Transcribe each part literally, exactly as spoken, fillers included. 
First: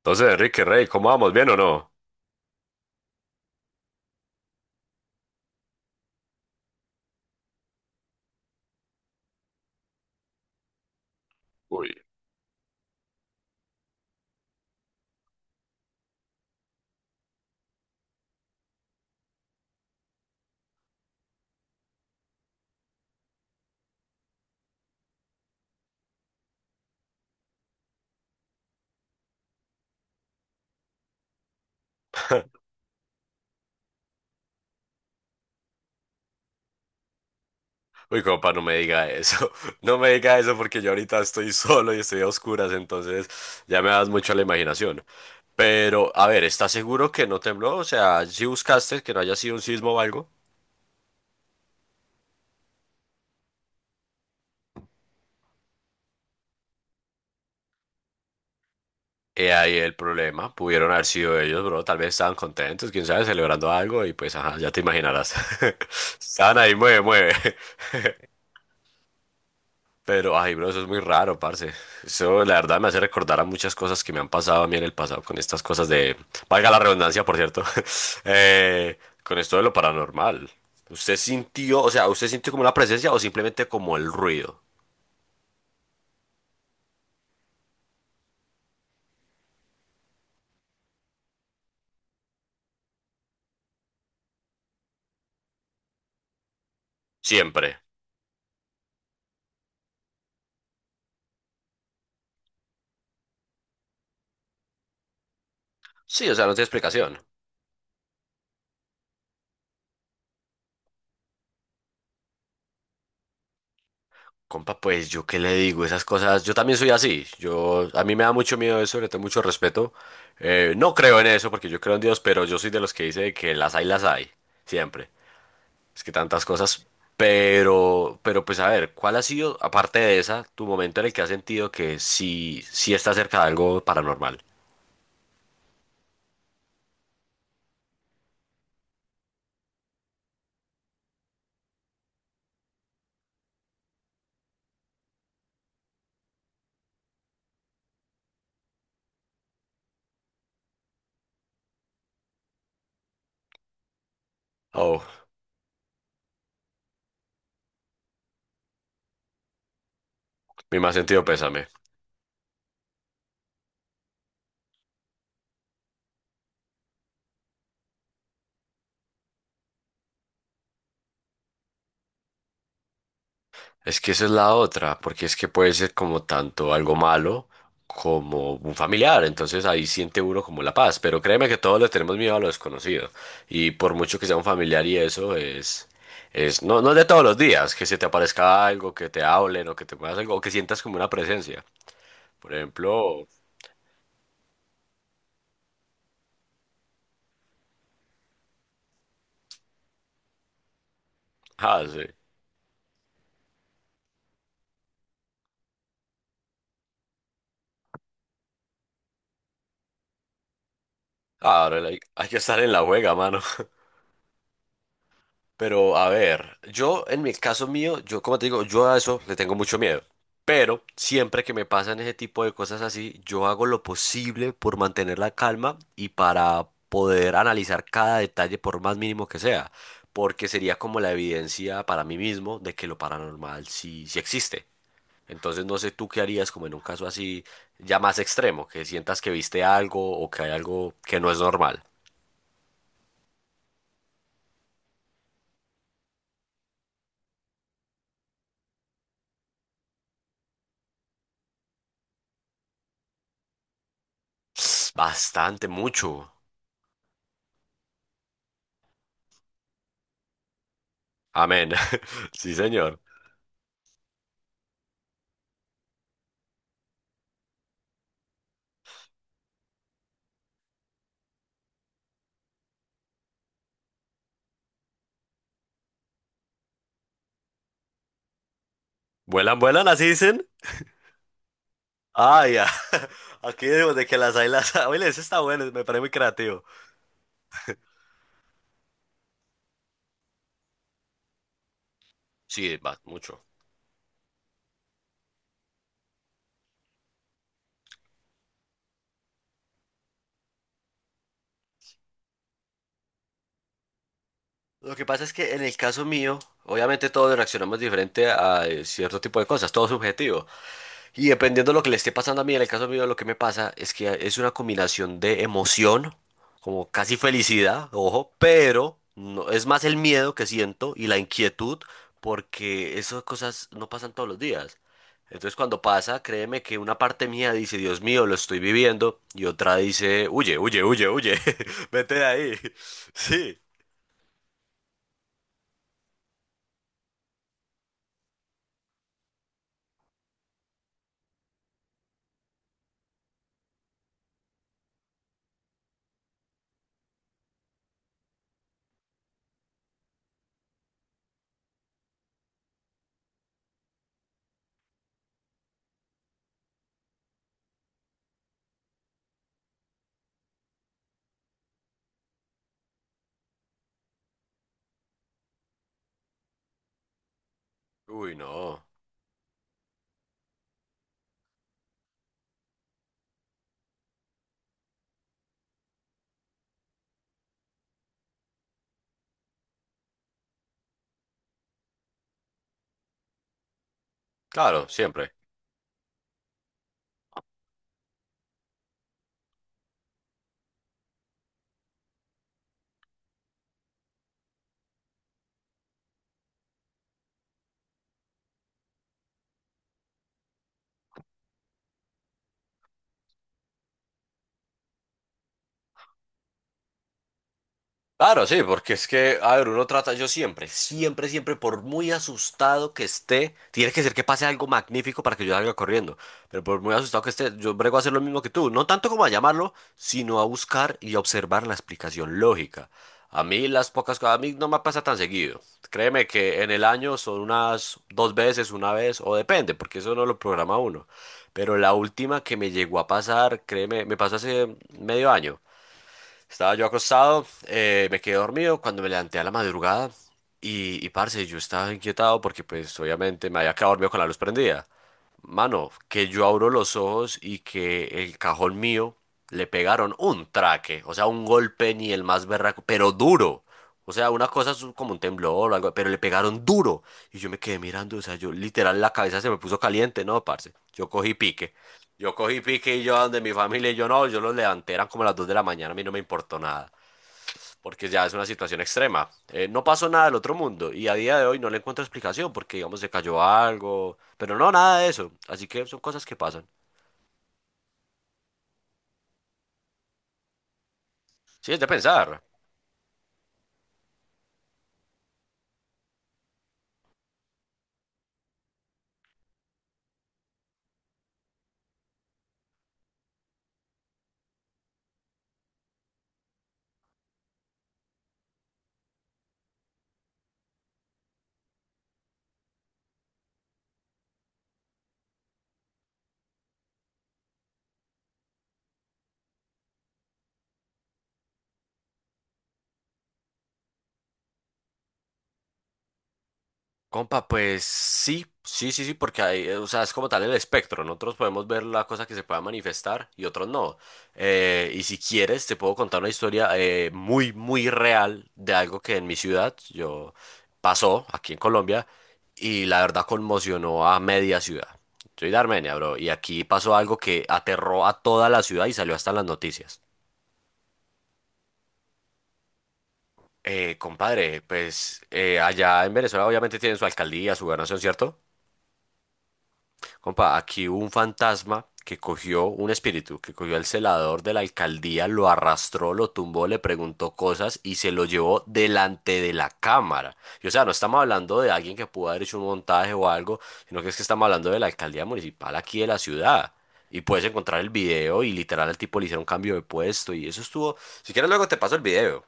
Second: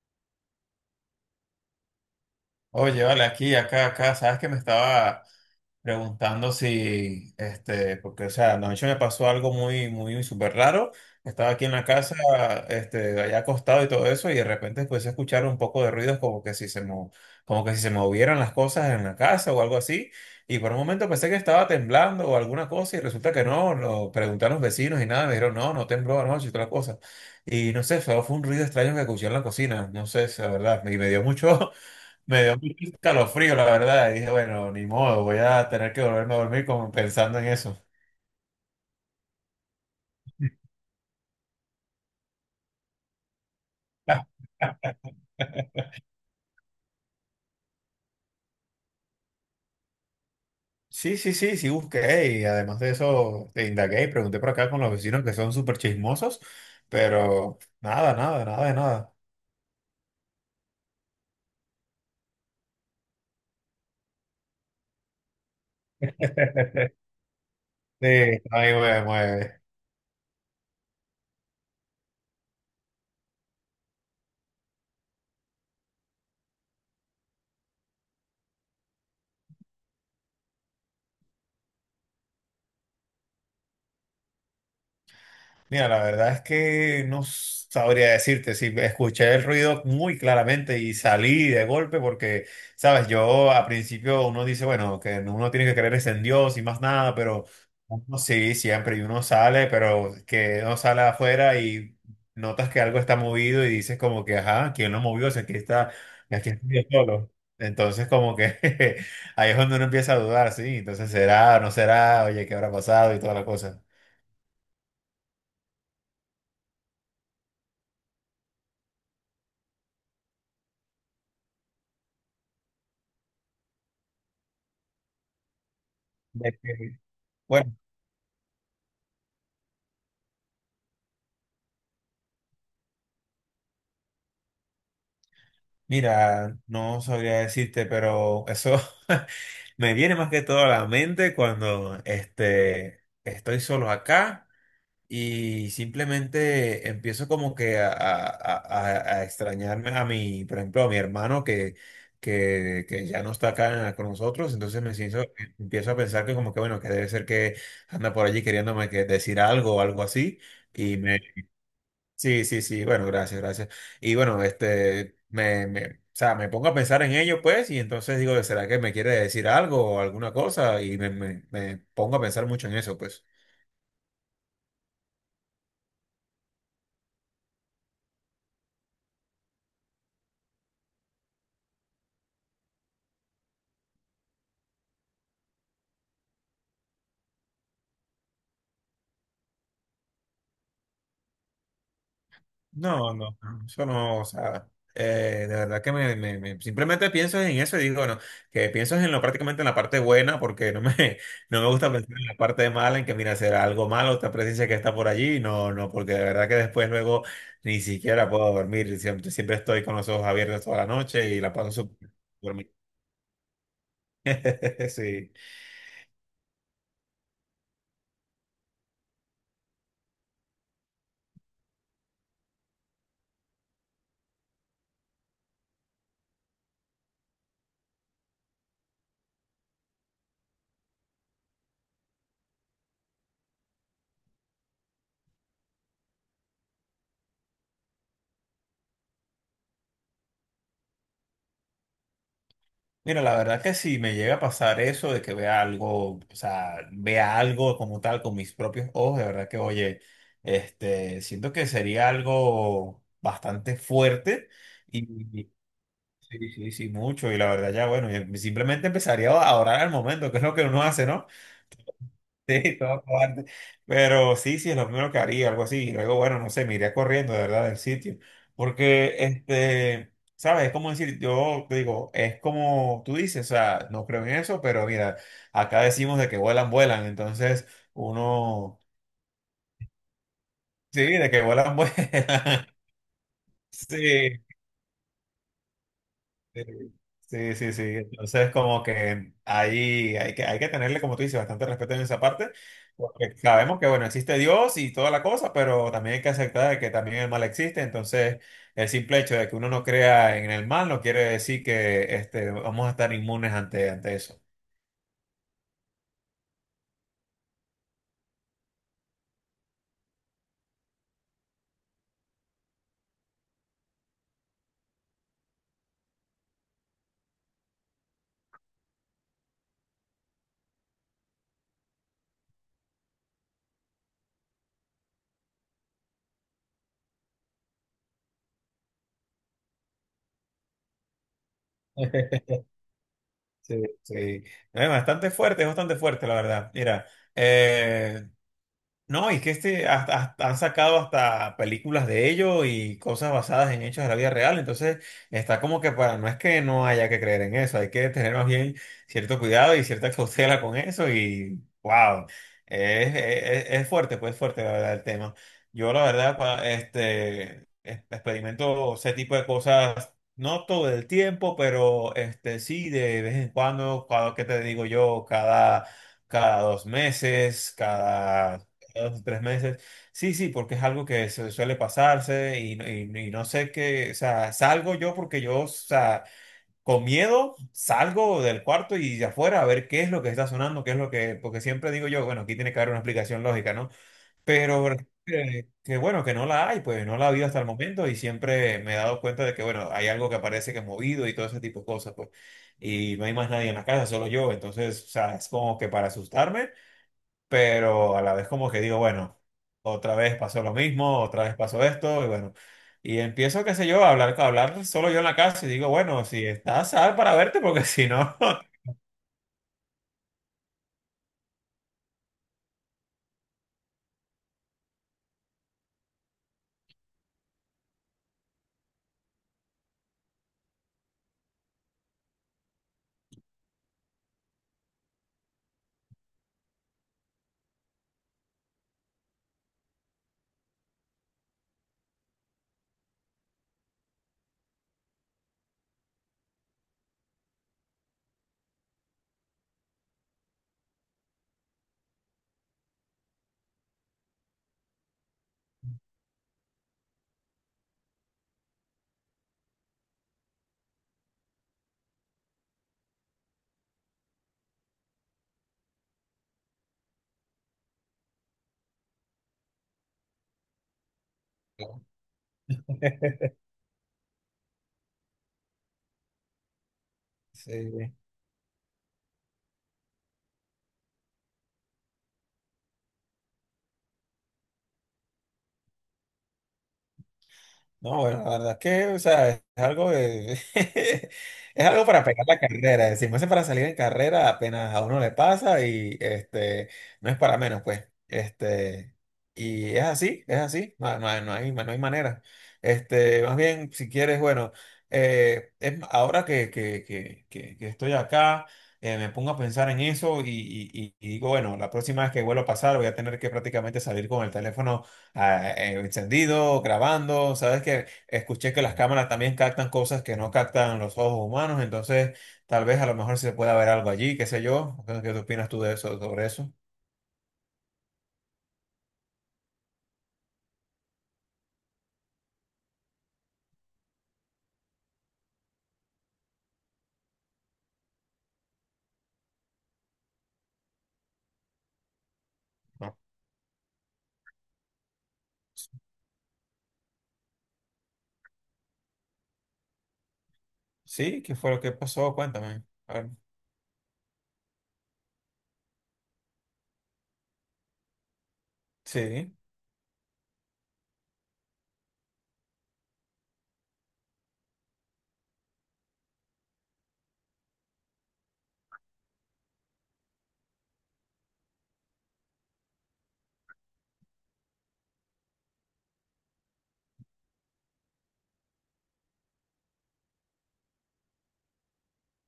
Entonces, Enrique Rey, ¿cómo vamos? ¿Bien o no? Oye, vale, aquí, acá, acá, sabes que me estaba preguntando si, este, porque, o sea, anoche me pasó algo muy, muy, súper raro. Estaba aquí en la Uy, casa, este, allá acostado y todo eso, y de repente empecé a escuchar un poco de ruidos como que si se mo- como que si se movieran las cosas en la casa o algo así. Y por un momento pensé que estaba temblando o alguna cosa, y resulta que no, lo pregunté a los vecinos y nada, me dijeron, no, no tembló anoche y toda la cosa. Y no sé, solo fue un ruido extraño que escuché en la cocina, no sé, la verdad, y me dio mucho. Me dio mucho escalofrío, la verdad. Y dije, bueno, ni modo, voy a tener que volverme a dormir como pensando en eso. Uy, compa, no me diga eso. No me diga eso porque yo ahorita estoy solo y estoy a oscuras, entonces ya me das mucho a la imaginación. Pero, a ver, ¿estás seguro que no tembló? O sea, si buscaste que no haya sido un sismo o algo. Sí, sí, sí, sí busqué y además de eso te indagué y pregunté por acá con los vecinos que son súper chismosos, pero nada, nada, nada de nada. He ahí el problema. Pudieron haber sido ellos, bro. Tal vez estaban contentos, quién sabe, celebrando algo y pues, ajá, ya te imaginarás. Estaban ahí, mueve, mueve. Sí, ahí me mueve. Pero, ay, bro, eso es muy raro, parce. Eso, la verdad, me hace recordar a muchas cosas que me han pasado a mí en el pasado con estas cosas de... Valga la redundancia, por cierto. eh, con esto de lo paranormal. ¿Usted sintió, o sea, usted sintió como una presencia o simplemente como el ruido? Mira, la verdad es que no sabría decirte si escuché el ruido muy claramente y salí de golpe porque, sabes, yo a principio uno dice, bueno, que uno tiene que creer es en Dios y más nada, pero Siempre. uno sí, siempre, y uno sale, pero que uno sale afuera y notas que algo está movido y dices como que, ajá, ¿quién lo movió? O sea, aquí está, Sí, o sea, aquí no tiene estoy yo explicación. solo. Entonces como que ahí es donde uno empieza a dudar, sí, entonces será, no será, oye, ¿qué habrá pasado y toda la cosa? Compa, pues, ¿yo qué le digo? Esas cosas... Yo también soy así. Yo... A mí me da mucho miedo eso, le tengo mucho respeto. Eh, no creo en eso porque yo creo en Dios, pero yo soy de los que dice que las hay, las hay. Siempre. Es que tantas De cosas, que- Bueno, pero, pero pues a ver, ¿cuál ha sido, aparte de esa, tu momento en el que has sentido que sí, sí está cerca de algo paranormal? mira, no sabría decirte, pero eso me viene más que todo a la mente cuando este, estoy solo acá y simplemente empiezo como que a, a- a- a- a extrañarme a mi, por ejemplo, a mi hermano que, que, que ya no está acá con nosotros, entonces me siento, Oh, empiezo a pensar que como que bueno, que debe ser que anda por allí queriéndome que decir algo o algo así. mi más sentido pésame. Sí, sí, sí, bueno, gracias, gracias. Y bueno, este, me, me, o sea, me pongo a pensar en ello, pues, y entonces digo, ¿será que me quiere decir algo o alguna cosa? Y me, me, me pongo a pensar mucho en eso, pues. Es que esa es la otra, porque es que puede ser como tanto algo malo como un familiar, entonces ahí siente uno como la paz, pero créeme que todos le tenemos miedo a lo desconocido, y por mucho que sea un familiar y eso es... Es, no, no es de todos los días, que se te aparezca algo, que te hablen o que te muevas algo, o que sientas como una presencia. Por No, ejemplo, no, no, eso no, o sea, eh, de verdad que me, me- me- simplemente pienso en eso y digo, bueno, que pienso en lo prácticamente en la parte buena, porque no me, no me Ah, gusta sí. pensar en la parte mala, en que mira, será algo malo, esta presencia que está por allí, no, no, porque de verdad que después luego ni siquiera puedo dormir, siempre, siempre estoy con los ojos abiertos toda la noche y la paso Ahora hay, súper hay que estar dormida. en la juega, mano. Sí. Pero a ver, yo en mi caso mío, yo como te digo, yo a eso le tengo mucho miedo. Pero siempre que me pasan ese tipo de cosas así, yo hago lo posible por mantener la calma y para poder analizar cada detalle por más mínimo que sea, porque sería como la evidencia para mí mismo de que lo paranormal sí, sí existe. Entonces no sé tú qué harías como en un caso así ya más extremo, que sientas que viste algo o que hay algo que no es normal. Mira, la verdad que si me llega a pasar eso de que vea algo, o sea, vea algo como tal con mis propios ojos, de verdad que, oye, este, siento que sería algo bastante fuerte y y- Bastante, mucho. sí, sí, sí, mucho. Y la verdad ya, bueno, yo simplemente empezaría a orar al momento, que es lo que uno hace, ¿no? Amén. Sí, Sí, señor. todo cobarde. Pero sí, sí, es lo primero que haría, algo así. Y luego, bueno, no sé, me iría corriendo, de verdad, del sitio. Porque, este, ¿sabes? Es como decir, yo te digo, es como tú dices, o sea, no creo en eso, pero mira, acá decimos de que vuelan, vuelan. Entonces, uno, ¿Vuelan, vuelan? ¿Así dicen? sí, de que vuelan, Ah, vuelan. ya. Aquí decimos de que las Sí, hay, las hay. Oye, ese está bueno, me parece muy creativo. sí, sí, sí. Sí. Entonces, como que ahí hay que, hay que tenerle, como tú dices, bastante respeto en esa parte, Sí, va, porque mucho. sabemos que, bueno, existe Dios y toda la cosa, pero también hay que aceptar que también el mal existe. Entonces, el simple hecho de que uno no crea en el mal no quiere decir que este, vamos a estar inmunes ante, ante eso. Lo que pasa es que en el caso mío, obviamente todos reaccionamos diferente a eh, cierto tipo de cosas, todo es subjetivo. Y dependiendo de lo que le esté pasando a mí, en el caso mío, lo que me pasa es que es una combinación de emoción, como casi felicidad, ojo, pero no, es más el miedo que siento y la inquietud, porque esas cosas no pasan todos los días. Entonces, cuando pasa, créeme que una parte mía dice, Dios mío, lo estoy viviendo, y otra dice, huye, huye, huye, huye, vete de ahí. Sí. Sí, sí. Es bastante fuerte, es bastante fuerte, la verdad. Mira, eh, no, y que este hasta- hasta- han sacado hasta películas de ello y cosas basadas en hechos de la vida real. Entonces, está como que para, no es que no haya que creer en eso, hay que tener más bien cierto cuidado y cierta cautela con eso. Y wow, es, es, es fuerte, pues fuerte la verdad el tema. Yo la verdad, pa- este, es- experimento ese tipo de cosas, no todo el tiempo, pero este sí, de vez en cuando, cada, ¿qué te digo yo? Cada cada dos meses, Uy, cada no. dos, tres meses. Sí, sí, porque es algo que su- suele pasarse y, no- y, y no sé qué, o sea, salgo yo porque yo, o sea, con miedo salgo del cuarto y de afuera a ver qué es lo que está sonando, qué es lo que, porque siempre digo yo, bueno, aquí tiene que haber una explicación lógica, ¿no? Claro, Pero siempre. eh, que, bueno, que no la hay, pues no la ha habido hasta el momento y siempre me he dado cuenta de que, bueno, hay algo que aparece que es movido y todo ese tipo de cosas, pues, y no hay más nadie en la casa, solo yo, entonces, o sea, es como que para asustarme pero a la vez como que digo, bueno, otra vez pasó lo mismo, otra vez pasó esto, y bueno, y empiezo, qué sé yo, a hablar, a hablar solo yo en la casa y digo, bueno, si estás, sal para verte, porque si no... Claro, sí, porque es que, a ver, uno trata, yo siempre, siempre, siempre, por muy asustado que esté, tiene que ser que pase algo magnífico para que yo salga corriendo, pero por muy asustado que esté, yo brego a hacer lo mismo que tú, no tanto como a llamarlo, sino a buscar y a observar la explicación lógica. A mí las pocas cosas, a mí no me pasa tan seguido. Créeme que en el año son unas dos veces, una vez, o depende, porque eso no lo programa uno. Pero la última que me llegó a pasar, créeme, me pasó hace medio año. Estaba yo acostado, eh, me quedé dormido cuando me levanté a la madrugada y, y parce, yo estaba inquietado porque pues obviamente me había quedado dormido con la luz prendida. Mano, que yo abro los ojos y que el cajón mío le pegaron un traque, o sea, un golpe ni el más berraco, pero duro. O sea, una cosa es como un temblor o algo, pero le pegaron duro. Y yo me quedé mirando, o sea, yo literal la cabeza se me puso caliente, ¿no, parce? Yo cogí pique. Yo cogí pique y yo a donde mi familia y yo no, yo los levanté, eran como las dos de la mañana, a mí no me importó nada porque Sí. ya es una situación extrema. Eh, no pasó nada del otro mundo y a día de hoy no le encuentro explicación porque, digamos, se cayó algo, pero no, nada de eso. Así que son cosas que pasan. No, bueno, la verdad es que, o sea, es algo de- Sí, es de es algo para pensar. pegar la carrera, decimos, es para salir en carrera apenas a uno le pasa y este, no es para menos, pues, este, y es así, es así, no, no hay, no hay- no hay manera, este, más bien, si quieres, bueno, eh, es m- ahora que, que- que- que- que estoy acá, eh, me pongo a pensar en eso y, y- y- y digo, bueno, la próxima vez que vuelva a pasar voy a tener que prácticamente salir con el teléfono ah, eh, encendido, grabando, sabes que escuché que las cámaras también captan cosas que no captan los ojos humanos, entonces tal vez a lo mejor se pueda ver algo allí, qué sé yo. Entonces, ¿qué opinas tú de eso, sobre eso? Compa, pues sí, sí, sí, sí, porque hay, eh, o sea, es como tal el espectro. Nosotros podemos ver la cosa que se pueda manifestar y otros no. Eh, y si quieres, te puedo contar una historia eh, muy, muy real de algo que en mi ciudad yo pasó aquí en Colombia y la No. verdad conmocionó a media ciudad. Soy de Armenia, bro, y aquí pasó algo que aterró a toda la ciudad y salió hasta en las noticias. Sí, ¿qué fue lo que pasó? Cuéntame. A ver. Eh, compadre, pues eh, allá en Venezuela obviamente tienen su alcaldía, su gobernación, ¿cierto? Sí. Compa, aquí hubo un fantasma que cogió un espíritu, que cogió al celador de la alcaldía, lo arrastró, lo tumbó, le preguntó cosas y se lo llevó delante de la cámara. Y o sea, no estamos hablando de alguien que pudo haber hecho un montaje o algo, sino que es que estamos hablando de la alcaldía municipal aquí de la ciudad. Y puedes encontrar el video y literal al tipo le hicieron cambio de puesto y eso estuvo. Si quieres luego te paso el video.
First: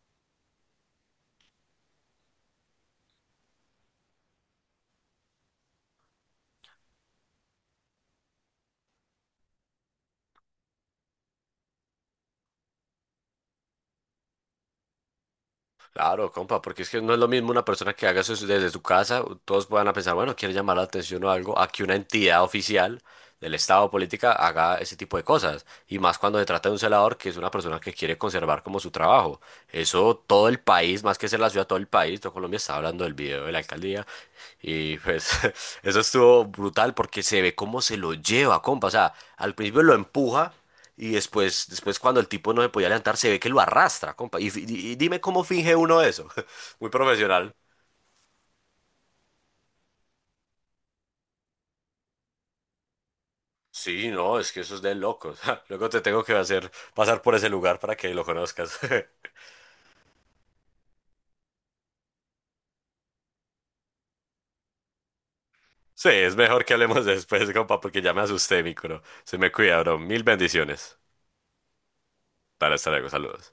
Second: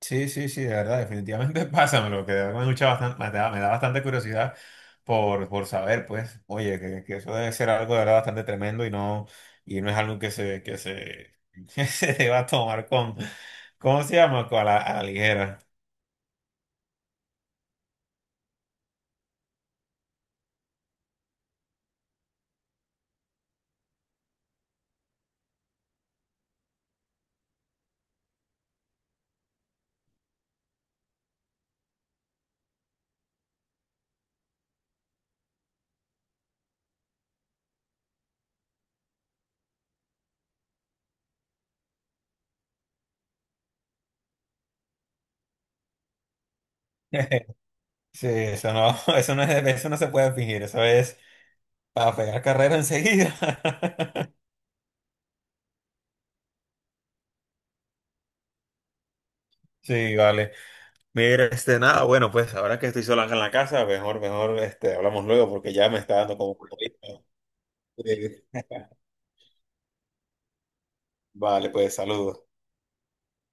Sí, sí, sí, de verdad, definitivamente pásamelo, que de verdad me gusta bastante, me da, me da bastante curiosidad por, por saber, pues, oye, que, que eso debe ser algo de verdad bastante tremendo y no, y no es algo que se, que se, que se deba tomar con, ¿cómo se llama? Con la, a la ligera. Claro, compa, porque es que no es lo mismo una persona que haga eso desde su casa, todos van a pensar, bueno, quiere llamar la atención o algo, a que una entidad oficial del Estado o política haga ese tipo de cosas. Y más cuando se trata de un celador que es una persona que quiere conservar como su trabajo. Eso todo el país, más que ser la ciudad, todo el país, todo Colombia está hablando del video de la alcaldía. Y pues eso estuvo brutal porque se ve cómo se lo lleva, compa. O sea, al principio lo empuja y después, después cuando el tipo no se podía levantar, se ve que lo arrastra, compa. Y, fi- y- y dime cómo finge uno eso. Muy profesional. Sí, eso no, eso no es, eso no se puede fingir, eso es para pegar carrera enseguida. Sí, no, es que eso es de locos. Luego te tengo que hacer pasar por ese lugar para que lo conozcas. Sí, vale. Mira, este, nada, bueno, pues ahora que estoy sola acá en la casa, mejor, mejor, este, hablamos luego porque ya me Sí, está es dando como... mejor que hablemos después, compa, porque ya me Eh, asusté, mi culo. Se me cuida, bro. Mil bendiciones. vale, pues saludos. Dale, hasta luego, saludos.